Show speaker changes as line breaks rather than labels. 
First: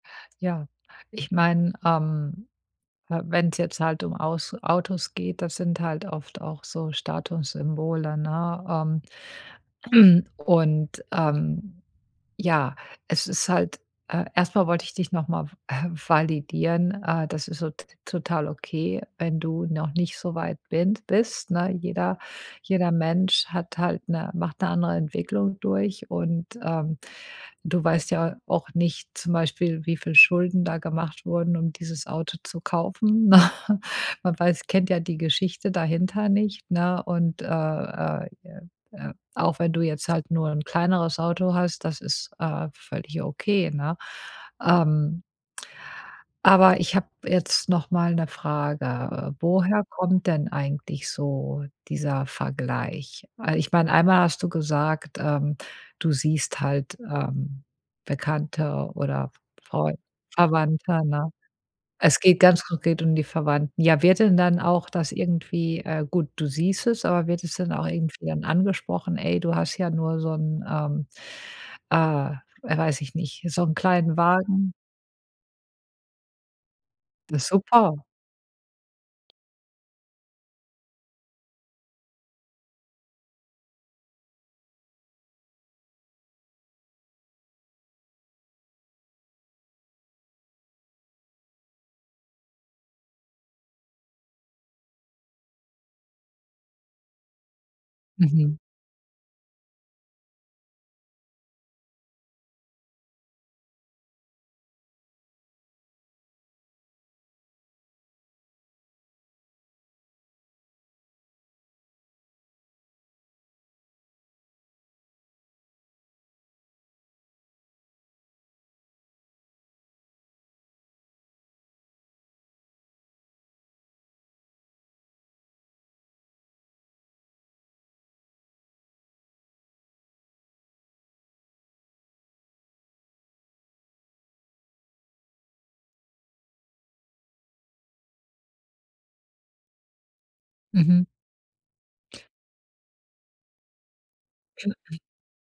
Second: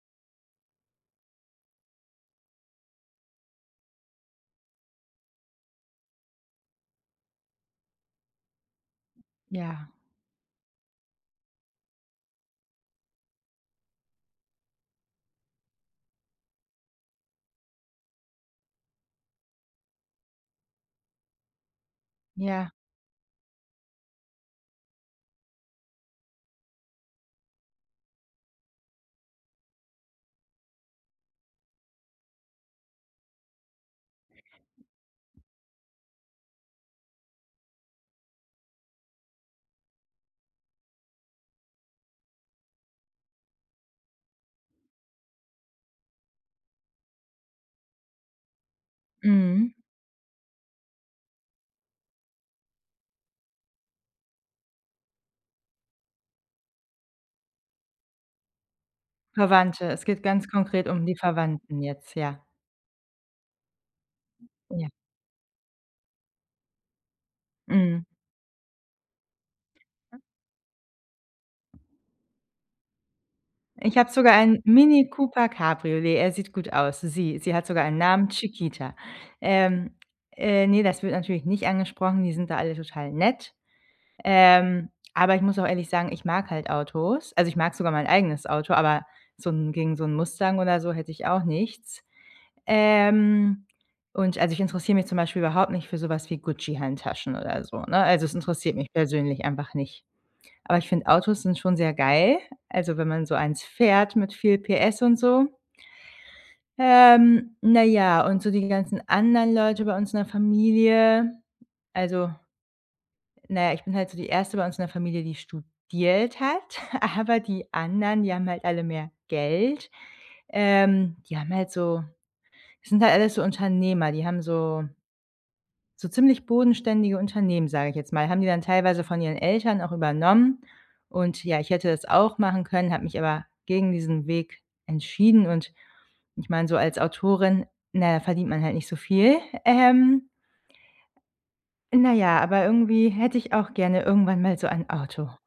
Ja, ich mein, ähm, ha wenn’s jetzt halt um aus Autos geht, das sind halt oft auch so Statussymbole, ne?
Ja.
Ähm. Und, ähm, ja, es ist halt, äh, erst mal wollte ich dich noch mal,, validieren. Äh, das ist so t total okay, wenn du noch nicht so weit bin bist, ne? Jeder
Ja.
jeder Mensch hat halt 'ne macht 'ne andere Entwicklung durch. Und, ähm, du weißt ja auch nicht, zum Beispiel, wie viel Schulden da gemacht wurden, um dieses Auto zu kaufen. Man weiß kennt ja die Geschichte dahinter nicht, ne? Und, äh äh äh äh, auch wenn du jetzt halt nur ’n kleineres Auto hast, das ist, äh, völlig okay, ne? Ähm aber ich hab jetzt noch mal 'ne Frage, äh.
Mhm.
Woher kommt denn eigentlich so dieser Vergleich? Weil ich mein, einmal hast du gesagt, ähm, du siehst halt, ähm, Bekannte oder
Verwandte,
Freu
es geht ganz konkret um
Verwandte,
die
ne?
Verwandten jetzt,
Es geht
ja.
ganz konkret um die Verwandten. Ja, wird denn dann auch
Ja.
das irgendwie äh, gut, du siehst es aber wird es dann auch
Mhm.
irgendwie dann angesprochen: „Ey, du hast ja nur so 'n ähm, äh, weiß ich nicht, so 'n
Ich habe
kleinen
sogar einen
Wagen?“
Mini Cooper Cabriolet. Er sieht gut aus. Sie sie hat sogar einen
Super.
Namen, Chiquita. Ähm. Äh, ne, das wird natürlich nicht angesprochen. Die sind da alle total nett. Ähm, aber ich muss auch ehrlich sagen, ich mag halt Autos. Also, ich mag sogar mein eigenes Auto, aber so 'n gegen so 'n Mustang oder so hätt ich auch nichts. Ähm. Und also ich interessiere mich zum Beispiel überhaupt nicht für so was wie Gucci-Handtaschen oder so, ne? Also, es
Mhm.
interessiert mich persönlich einfach nicht. Aber ich finde, Autos sind schon sehr geil, also wenn man so einen fährt, mit viel Pferdestärke und so. Ähm, na ja, und so die ganzen anderen Leute bei uns in der Familie, also na ja, ich bin halt so die 1. bei uns in der Familie, die studiert hat, aber die anderen, die haben halt alle mehr Geld. Ähm, die haben halt so sind halt alles so Unternehmer, die haben so so ziemlich bodenständige Unternehmen- sage ich jetzt mal- haben die dann teilweise von ihren Eltern auch übernommen. Und ja, ich hätte das auch machen können, hab mich aber gegen diesen Weg entschieden. Und ich meine, so als Autorin, na ja, verdient man halt nicht so viel, ähm.
Mhm.
Na ja, aber irgendwie hätte ich auch gerne irgendwann mal so ein
[unintelligible]
Auto.